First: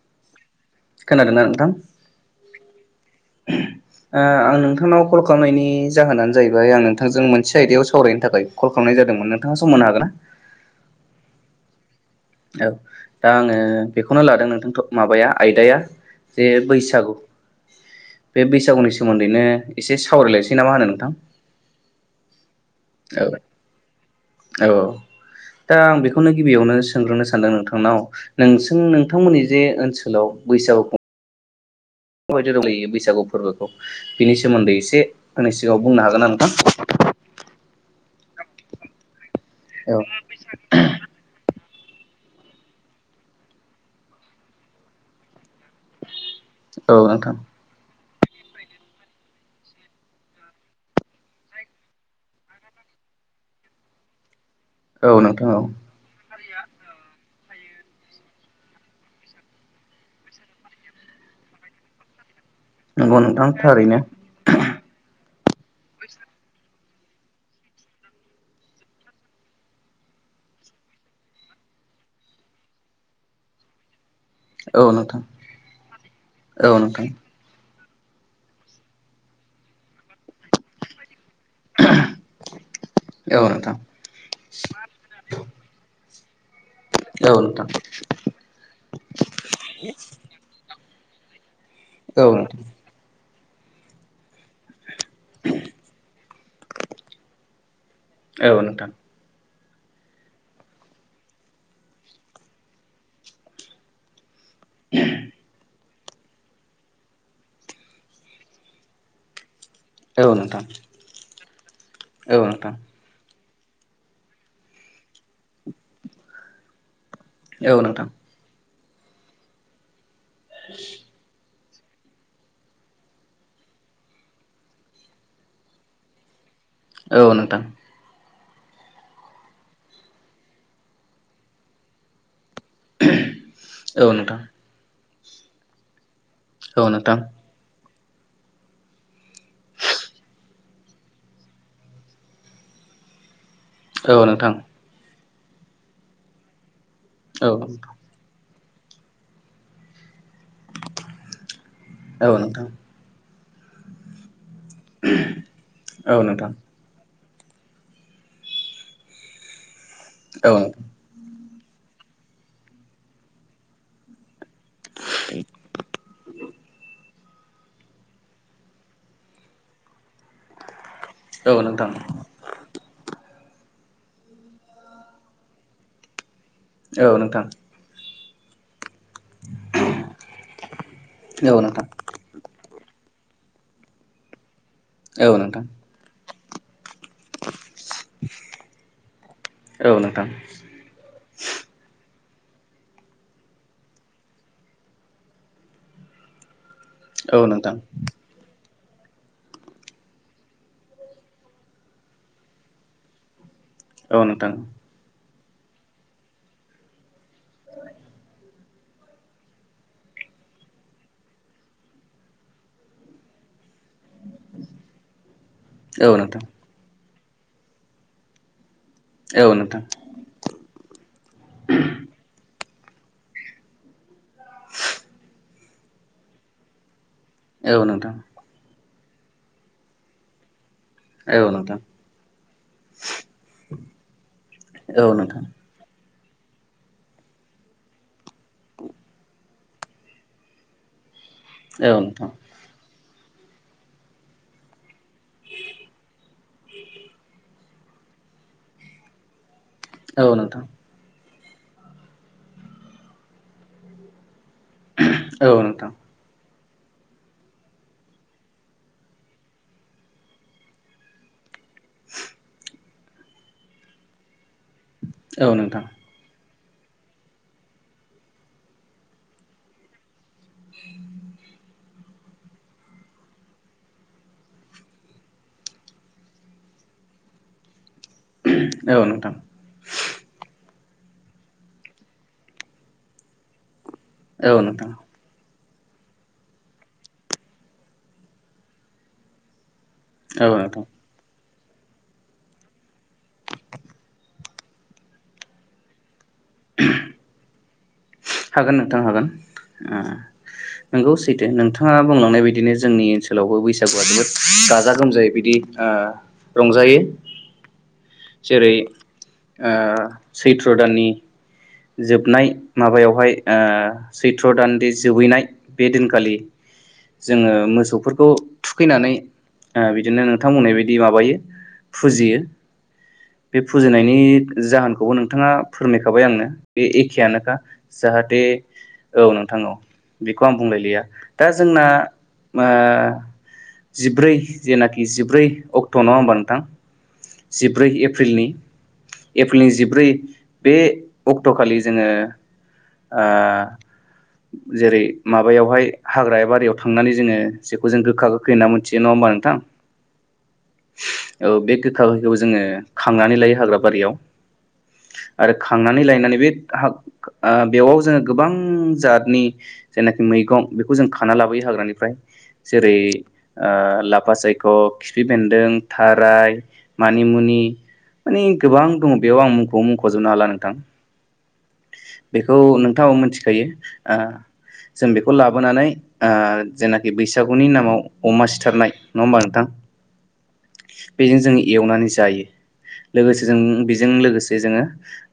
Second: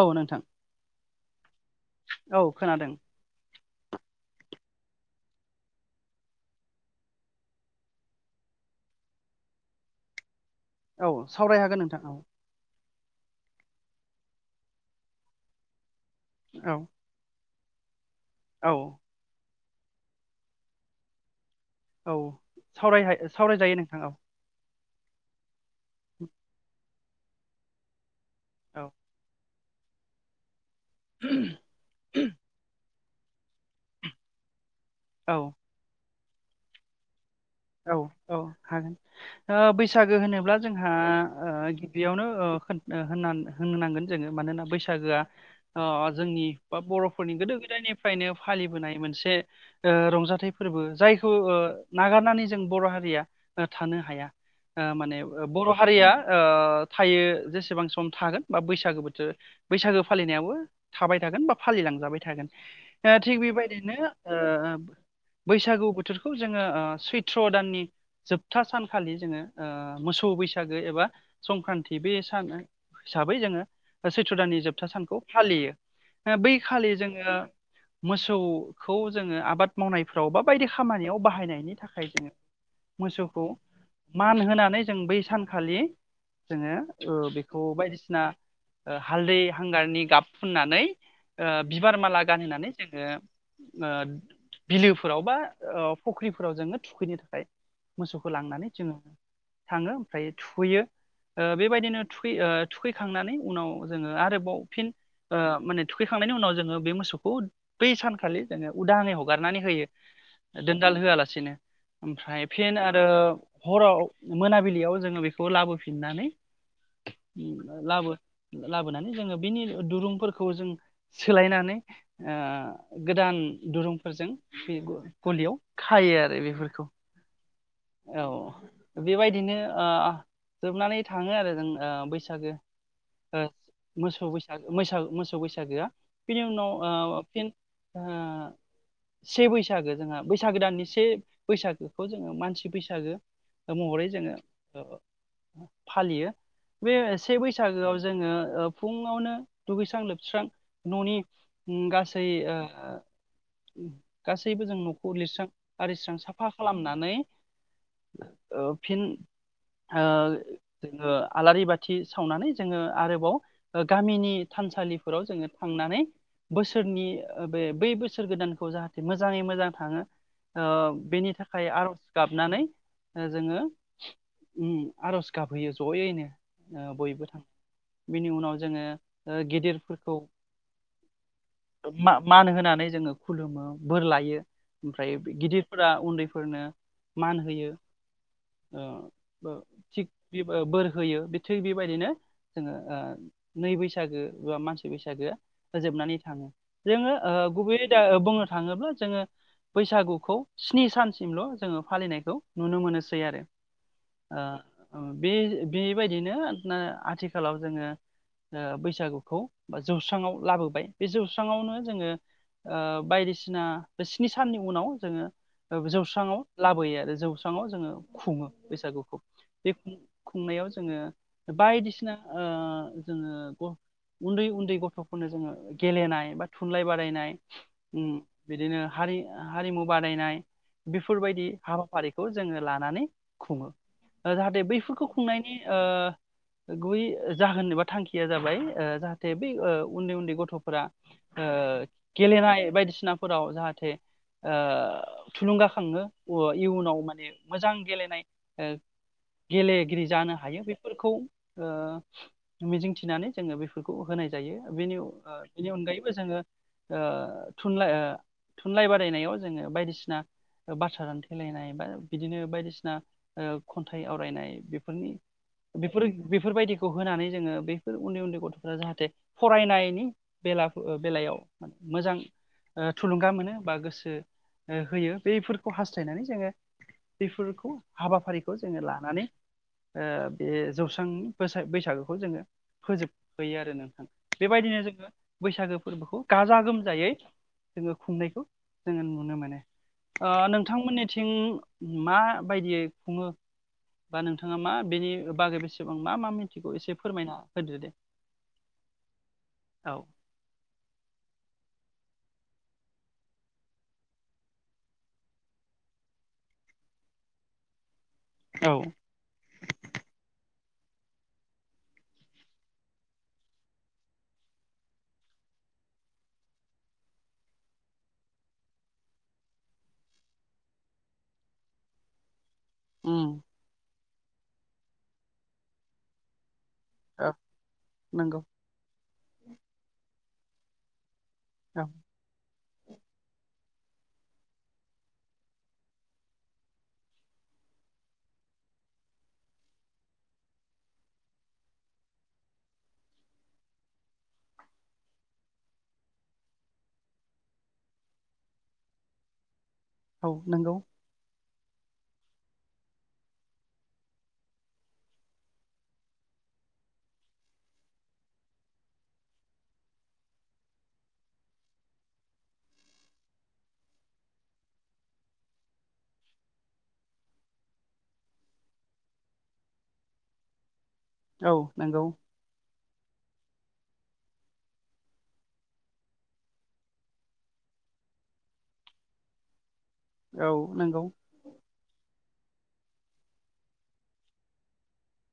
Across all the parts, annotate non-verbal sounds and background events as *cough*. औ नोंथां औ खोनादों ओहम ओ आं नोंथांनाव कल खालामनायनि जाहोनानो जाहैबाय आं नोंथांजों मोनसे आयदायाव सावरायनो थाखाय कल खालामनाय जादोंमोन नोंथाङा सम होनो हागोन ना औ सावराय हागोन नोंथां औ औ दा आङो बेखौनो लादों नोंथांथ' माबाया आयदाया जे औ बैसागु बे औ बैसागुनि सोमोनदैनो एसे सावरायलायसै नामा होनो नोंथां औ औ सावरायहाय सावरायजायो नोंथां औ औ दा आं बेखौनो गिबियावनो सोंग्रोनो सानदों नोंथांनाव नोंसों औ नोंथांमोननि जे ओनसोलाव बैसागु बैसागु फोरबोखौ बिनि सोमोन्दै एसे औ आंनि सिगाङाव बुंनो हागोन ना नोंथां औ औ हागोन ओ औ बैसागो होनोब्ला जोंहा ओ बेयावनो होननो नांगोन जोङो मानोना बैसागोआ अ जोंनि बा औ नोंथां बर'फोरनि गोदो गोदाय नेम निफ्रायनो फालिबोनाय मोनसे ओ रंजाथाइ फोरबो जायखौ नागारनानै जों बर' हारिया ना थानो हाया ओ औ माने नोंथां औ बर' हारिया ओ थायो जेसे बेसेबां सम थागोन बा बैसागो बोथोर बैसागो फालिनायावबो थाबाय थागोन बा फालिलांजाबाय थागोन नंगौ दा थिग नोंथां बेबायदिनो थारैनो ओ बैसागु बोथोरखौ जोङो ओ सुइट थ्र' दाननि जोबथा सानखालि जोङो ओ मोसौ बैसागो एबा संक्रान्ति बे सान हिसाबै जोङो सैथ्र' दानि औ जोबथा सानखौ नोंथां फालियो बै औ खालि नोंथां जोङो मोसौखौ जोङो आबाद मावनायफ्राव बा बायदि खामानियाव बाहायनाय जोङो औ मोसौखौ नोंथां मान होनानै जों बै सानखालि जोङो ओ औ बेखौ नोंथां बायदिसिना ओ हालदै हांगारनि गाब फुननानै ओ बिबार माला औ नोंथां गानहोनानै जोङो ओ बिलो फोराव बा ओ फुख्रिफोराव जोङो थुखैनो थाखाय मोसौखौ औ लांनानै नोंथां जोङो थाङो ओमफ्राय थुखैयो ओ बेबायदिनो थुैखै ओ थुखैखांनानै उनाव जोङो आरोबाव फिन ओ माने थुखैखांनायनि उनाव जोङो बे मोसौखौ बै सानखालि जोङो उदाङै हगारनानै होयो औ नोंथां दोनदाल होआलासिनो औ ओमफ्राय फिन आरो हराव मोनाबिलियाव जोङो बेखौ लाबोफिननानै नोंथां लाबो लाबोनानै जोंङो बिनि दुरुंफोरखौ जों सोलायनानै ओ गोदान दुरुंफोरजों फि गलियाव खायो आरो बे औ नोंथां औ बेबायदिनो ओ जोबनानै थांङो आरो जोंना ओ बैसागो ओ नोंथां औ मोसौ नोंथां बैसागो मैसा मोसौ बैसागोआ बिनि उनाव ओ फिन ओ से बैसागो जोंहा बैसागो दाननि से बैसागोखौ जोंङो मानसि बैसागो महरै जोंङो औ नोंथां ओ फालियो। बे से बैसागोआव ओ जोंङो फुङावनो दुगैस्रां लोबस्रां न'नि गासै ओ गासै सैबो जों न'खौ लिरस्रां औ नोंथां औ नोंथां औ नोंथां औ नोंथां औ आरिस्रां साफा नोंथां खालामनानै ओ फिन ओ औ नोंथां औ नोंथां औ जोंङो आलारि बाथि सावनानै जोंङो आरोबाव ओ गामिनि थानसालिफोराव जोंङो थांनानै बोसोरनि ओ बे बै बोसोर गोदानखौ जाहाथे मोजाङै मोजां थाङो ओ बेनि थाखाय नोंथां औ नोंथां औ नोंथां औ नोंथां औ नोंथां औ आर'ज नोंथां नानै ओ जोंङो उम आर'ज गाबहैयो जयैनो ओ बयबो बिनि उनाव जोंङो ओ गिदिरफोरखौ मा मान होनानै जोंङो खुलुमो बोर लायो ओमफ्राय गिदिरफोरा उन्दैफोरनो मान होयो। ओ थिग बि बोर होयो बे थिग बेबायदिनो जोंङो नै बैसागो बा मानसि बैसागो फोजोबनानै थांङो जोंङो ओ गुबैयै दा बुंनो थाङोब्ला जोंङो बैसागुखौ स्नि सानसिमल' जोंङो फालिनायखौ नुनो मोनोसै आरो। औ नोंथां ओ बे बेबायदिनो आथिखालाव जोंङो ओ बैसागुखौ बा जौस्राङाव लाबोबाय बे जौस्राङावनो जोंङो ओ बायदिसिना बे स्नि साननि उनाव जोंङो औ नोंथां औ नोंथां औ जौस्राङाव लाबोयो आरो जौस्राङाव जोंङो खुंङो। बैसागुखौ बे नोंथां खुंनायाव जोंङो बायदिसिना ओ जोंङो ग उन्दै उन्दै गथ'फोरनो जोंङो गेलेनाय बा थुनलाइ बादायनाय उम बिदिनो हारि हारिमु बादायनाय बेफोरबायदि हाबाफारिखौ जोंङो लानानै खुङो ओ जाहाथे बैफोरखौ खुंनायनि ओ गुबै जाहोन एबा थांखिया जाबाय ओ जाहाथे बै ओ उन्दै उन्दै गथ'फोरा ओ गेलेनाय बायदिसिनाफोराव जाहाथे ओ थुलुंगाखाङो। ओ इयुनाव माने मोजां गेलेनाय ओ गेलेगिरि जानो हायो बेफोरखौ ओ मिजिंथिनानै जोंङो बेफोरखौ होनाय जा जायो बेनि ओ बेनि अनगायैबो जोंङो ओ थुनलाइ ओ थुनलाइ बादायनायाव जोंङो बायदिसिना बाथ्रा दानथेलायनाय बिदिनो बायदिसिना खन्थाइ ओ आवरायनाय बेफोरनि बेफोर बेफोरबायदि खौ होनानै जोंङो बैफोर उन्दै उन्दै गथ'फोरा जाहाथे फरायनायनि बेला बेलायाव मोजां ओ थुलुंगा मोनो बा गोसो होयो बफोरखौ खौ हास्थायनानै जोंङो बेफोरखौ हाबाफारिखौ औ नोंथां औ नोंथां औ जोंङो नोंथां औ नोंथां लानानै बे जौ बिथांनि बैसागोखौ जोंङो फोजोबहोयो आरो नोंथां बेबायदिनो औ जोंङो बैसागो फोरबोखौ गाजा गोमजायै जोंङो खुंनायखौ जोंङो नुनो मोनो। ओ नोंथां औ नोंथां नोंथांमोननिथिं म बायदियै खुङो बा नोंथाङा मा बेनि बागै बेसेबां मा मा मिथि खौ एसे फोरमायना होदो दे हागोन नोंथां हागोन औ नंगौ सैदो नोंथां नाङा बुंलांनाय बायदिनो जोंनि ओनसोलावबो बैसागुआ जोबोद गाजा गोमजायै ओ बिदि रंजायो र *inaudible* जेरै औ ओ सैथ्र दाननि जोबनाय माबायावहाय सैथ्र दानदि जोबहैनाय बे दिनखालि जोङो मोसौफोरखौ थुखैनानै ओ बिदिनो नोंथां बुंनाय बिदि माबायो फुजियो उम बे फुजिनायनि जाहोनखौबो नोंथाङा फोरमायखाबाय आंनो बे औ एखेयानोखा जाहाथे नंगौ औ नोंथां औ बेखौ आं बुंलायलिया दा जोंना औ आ जिब्रै जेनाखि जिब्रै अक्ट' नङ होमबा नोंथां जिब्रै एप्रिलनि एप्रिलनि जिब्रै बे अक्ट'खालि जोङो आ जेरै माबायावहाय हाग्रााया बारियाव थांनानै जोङो जेखौ जों गोखा गोखै होनना मोनथियो नङा बा नोंथां औ नोंगौ औ बे गोखा गोखैखौबो जोङो खानानै लायो हाग्रा बारियाव आरो खांनानै लायनानै बे बेवयाव जोङो गोबां जातनि जायनाखि मैगं बेखौ जों खाना लाबोयो हाग्रानिफ्राय जेरै ओ लाफा सायख' खिफि बेन्दों थाराय मानि मुनि मानिे गोबां दङ बेयाव आं मुंखौ मुंख'जोबनो हाला नोंथां औ नंगौ बेखौ नोंथाङाव मिथिखायो जों बेखौ लाबोनानै ओ जेनाखि बैसागुनि नामाव अमा सिथारनाय नङा होमबा नोंथां औ नंगौ बेजों जों एवनानै जायो लोगोसे जों बेजों लोगोसे जोङो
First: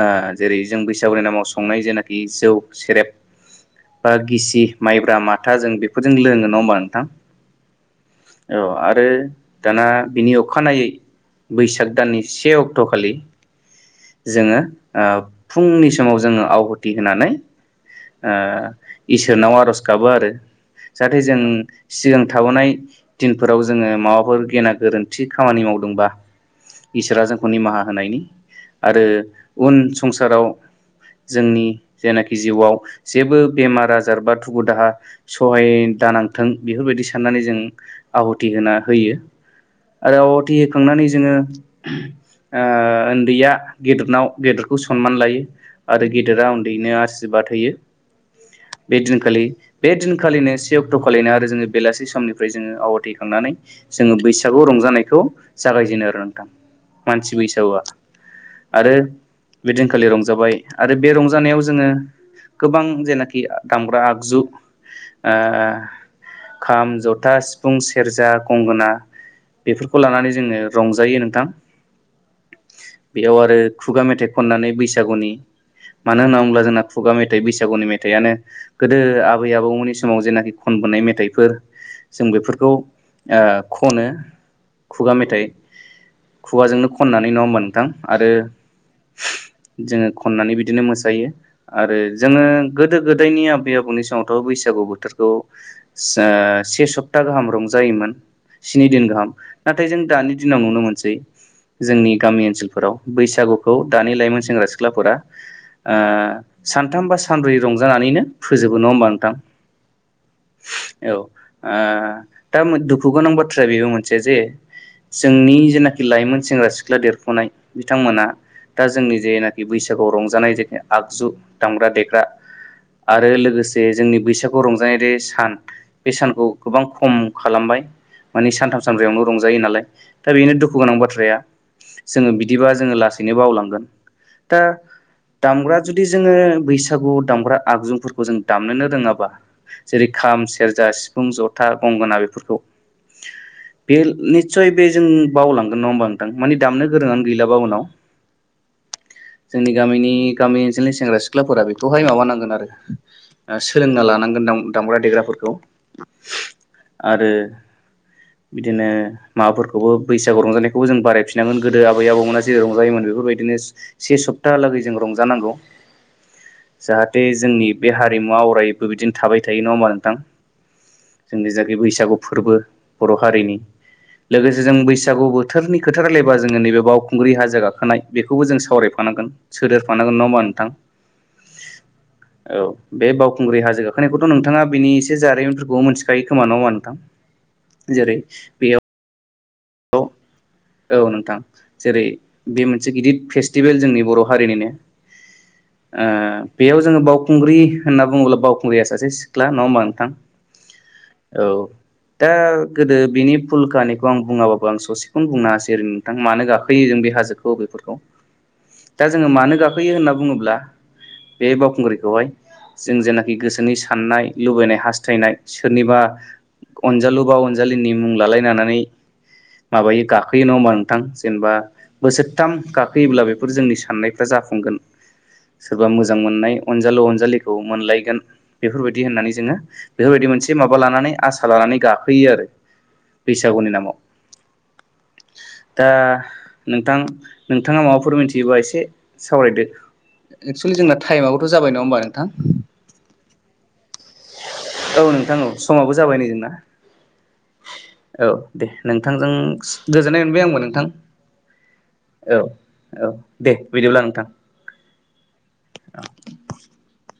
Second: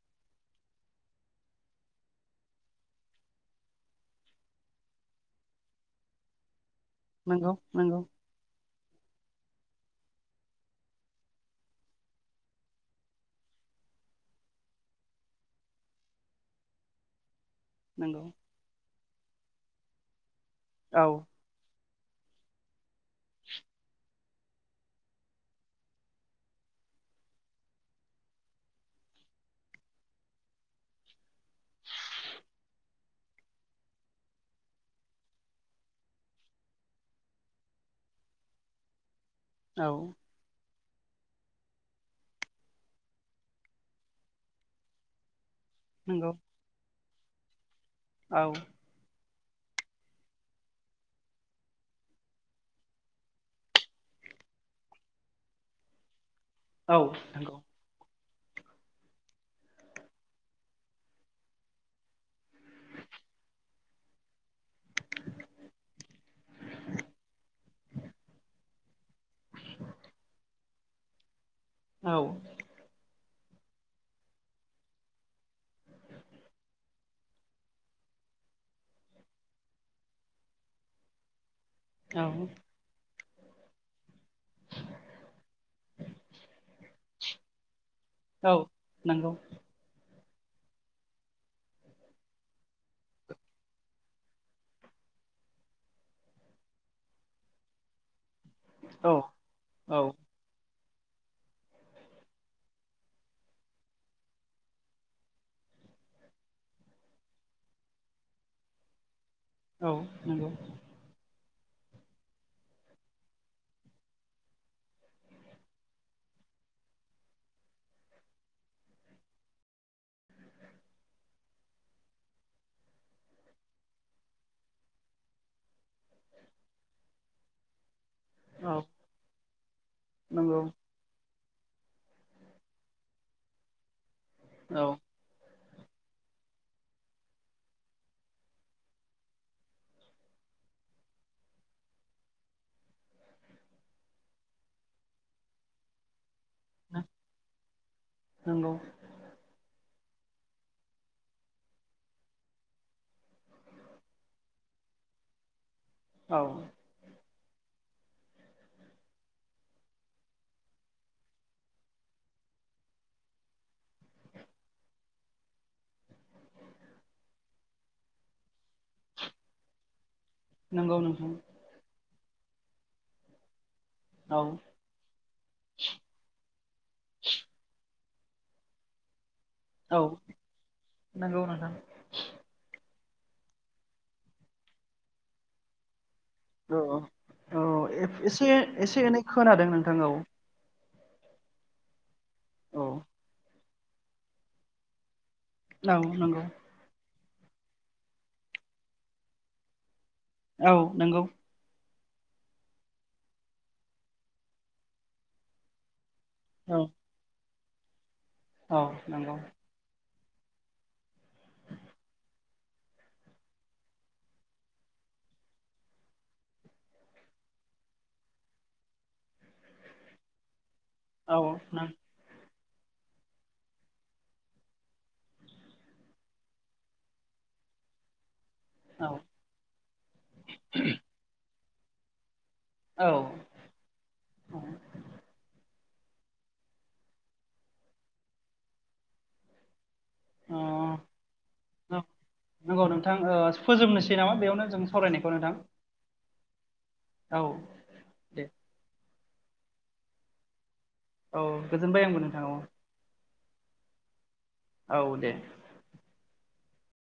ओ जेरै जों बैस सागुनि नामाव संनाय जेनाखि जौ सेरेब बा गिसि माइब्रा माथा जों बेफोरजों लोङो ना होमबा नोंथां नंगौ नंगौ औ आरो दाना बिनि अखानायै बैसाग दाननि से अक्ट' खालि जोङो ओ फुंनि स समाव जोङो आवहुथि होनानै नंगौ ओ इसोरनाव आर'ज गाबो आरो औ जाहाथे जों सिगां थाबोनाय दिनफोराव जोङो माबाफोर गेना गोरोन्थि खामानि मावदोंबा इसोरा जोंखौ निमाहा होनायनि आरो उन संसाराव जोंनि जेनाखि जिउआव जेबो बेमार आजार बा दुखु दाहा सहाय दानांथों बेफोरबायदि साननानै जों आवथि होना होयो औ आरो आवथि होखांनानै जोंङो ओ ओन्दैया गेदेरनाव गेदेरखौ सनमान लायो आरो नंगौ गेदेरा उन्दैनो आसिरबा होयो औ गोलैयो बे दिनखालिनो से अक्ट खालिनो आरो जोंङो बेलासि समनिफ्राय जोंङो आवथिहोखांनानै जोंङो बैसागु रंजानायखौ जागायजेनो आरो नों थां औ मानसि नंगौ बैसागुआ आरो बेदिनखालि रंजाबाय आरो बे रंजानायाव जोंङो गोबां जेनाखि दामग्रा आगजु ओ खाम जथा सिफुं सेरजा गंगोना बेफोरखौ लानानै जोंङो रंजायो नोंथां औ बेयाव आरो खुगा मेथाइ खननानै बैसागुनि मानो होनना बुंङोब्ला जोंना खुगा मेथाइ बैसागुनि मेथाइआनो गोदो आबै आबौमोननि समाव जेनाखि खनबोनाय मेथाइफोर औ जों बेफोरखौ ओ खनो खुगा मेथाइ खुगाजोंनो खननानै नङाहोमबा नों थां आरो नंगौ जोंङो खननानै बिदिनो मोसायो आरो जोंङो गोदो गोदायनि आबै आबौनि समावथ बैसागु बोथोरखौ खौ ओ से सप्ता गाहाम रंजायोमोन स्नि दिन औ गाहाम नाथाय जों औ दानि दिनाव नुनो मोन सै जोंनि गामि ओनसोलफोराव बैसागुखौ दानि लाइमोन सेंग्रा सिख्लाफोरा ओ सानथाम बा सानब्रै रंजानानैनो फोजोबो नङा होमबा नोंथां औ नोंगौ औ ओ दा दुखु गोनां बाथ्राया बेबो मोनसे जे जोंनि जेनाखि लाइमोन सेंग्रा सिख्ला देरफुनाय बिथांमोना दा जोंनि जेनाखि बैस सागु रंजानाय जेरै आगजु दामग्रा देग्रा आरो लोगोसे जोंनि बैसागु रंजानाय दि सान बे सानखौ गोबां खम खालामबाय माने सानथाम औ सानब्रैयावनो रंजायो नालाय दा बेनो नंगौ दुखु गोनां बाथ्राया जोंङो बिदिबा जोंङो लासैनो बावलांगोन दा औ दामग्रा जुदि जोंङो बैसागु दामग्रा आगजुफोरखौ जों दामनोनो रोङाबा जेरै खाम सेरजा सिफुं जथा गंगोना बेफोरखौ बे निस्सय बे जों बावलांगोन नङा होमबा मानि दामनो गोरोंङानो गैलाबा उनाव नंगौ जोंनि गामिनि गामि ओनसोलनि सेंग्रा सिख्लाफोरा बेखौहाय माबानांगोन आरो ओ सोलोंना लानांगोन नोंथां दामग्रा देग्राफोरखौ औ आरो बिदिनो माबाफोरखौबो बैसागु रंजानायखौबो जों बारायफिनांगोन गोदो आबै आबौमोना जेै रंजायोमोन बेफोर बेबायदिनो से सप्तालागै जों रंजानांगौ जाहाथे जोंनि बे हारिमुवा अराय बो बिदिनो थाबाय थायो नङा होमबा नोंथां नंगौ नोंथां जोंनि जाखै बैसागु फोरबो बर हारिनि औ लोगोसे जों बैसागु बोथोरनि खोथा रलायबा जोंङो नैबे बावखुंग्रि हाजो गाखोनाय बेखौबो जों सावरायफानांगोन औ सोदेरफानांगोन नङा होमबा नोंथां नंगौ नोंथां औ बे बावखुंग्रि हाजो गाखोनायखौथ नोंथाङा बेनि एसे जारिमिनफोरखौ मोनन्थि खायो खोमा नङाओमबा औ औ नोंथां जेरै एसे बेयाव एसे एनै खोनादों नोंथां औ औ नोंथां जेरै बे औ मोनसे गिदिद फेस्टिभेल जोंनि बर हारिनिनो ओ नंगौ बेयाव जोंङो बावखुंग्रि होनना बुंङोब्ला बावखुंग्रिया सासे सिख्ला नङा होमबा नोंथां औ नोंगौ औ दा गोदो बिनि फुल कानिखौ आं बुंङाबाबो आं ससेखौनो बुंनो होसै ओरै मानो औ गाखोयो जों बे हाजोखौ बेफोरखौ औ दा जोंङो नंगौ मानो गाखोयो होनना बुङोब्ला बे बावखुंग्रिखौहाय जों जेनाखि गोसोनि साननाय लुबैनाय हास्थायनाय सोरनिबा अनजालु बा अनजालिनि मुं लालायनानै माबायो गाखोयो नङा होमबा नोंथां औ जेनेबा नों बोसोरथाम गाखोयोब्ला बेफोर जोंनि साननायफ्रा जाफुंगोन सोरबा मोजां मोननाय अनजालु अनजालिखौ मोनलायगोन बेफोरबायदि औ होननानै जोङो बेफोरबायदि मोनसे माबा लानानै आसा लानानै गाखोयो आरो बैसागुनि औ अ नामाव दा नोंथां नोंथाङा माबाफोर मिथियोबा एसे सावरायदो एक्सुवेलि जोंना टाइमाबोथ' जाबाय नङा होमबा नोंथां नंगौ नोंथां ओ फोजोबनोसै नामा बेयावनो जों औ सावरायनायखौ नोंथां औ समाबबो जाबाय नै जोंना औ औ दे नों नोंथांजों गोजोननाय मोनबाय आंबो नोंथां औ गोजोनबाय आंबो नोंथां औ औ दे बिदिब्ला नोंथां औ दे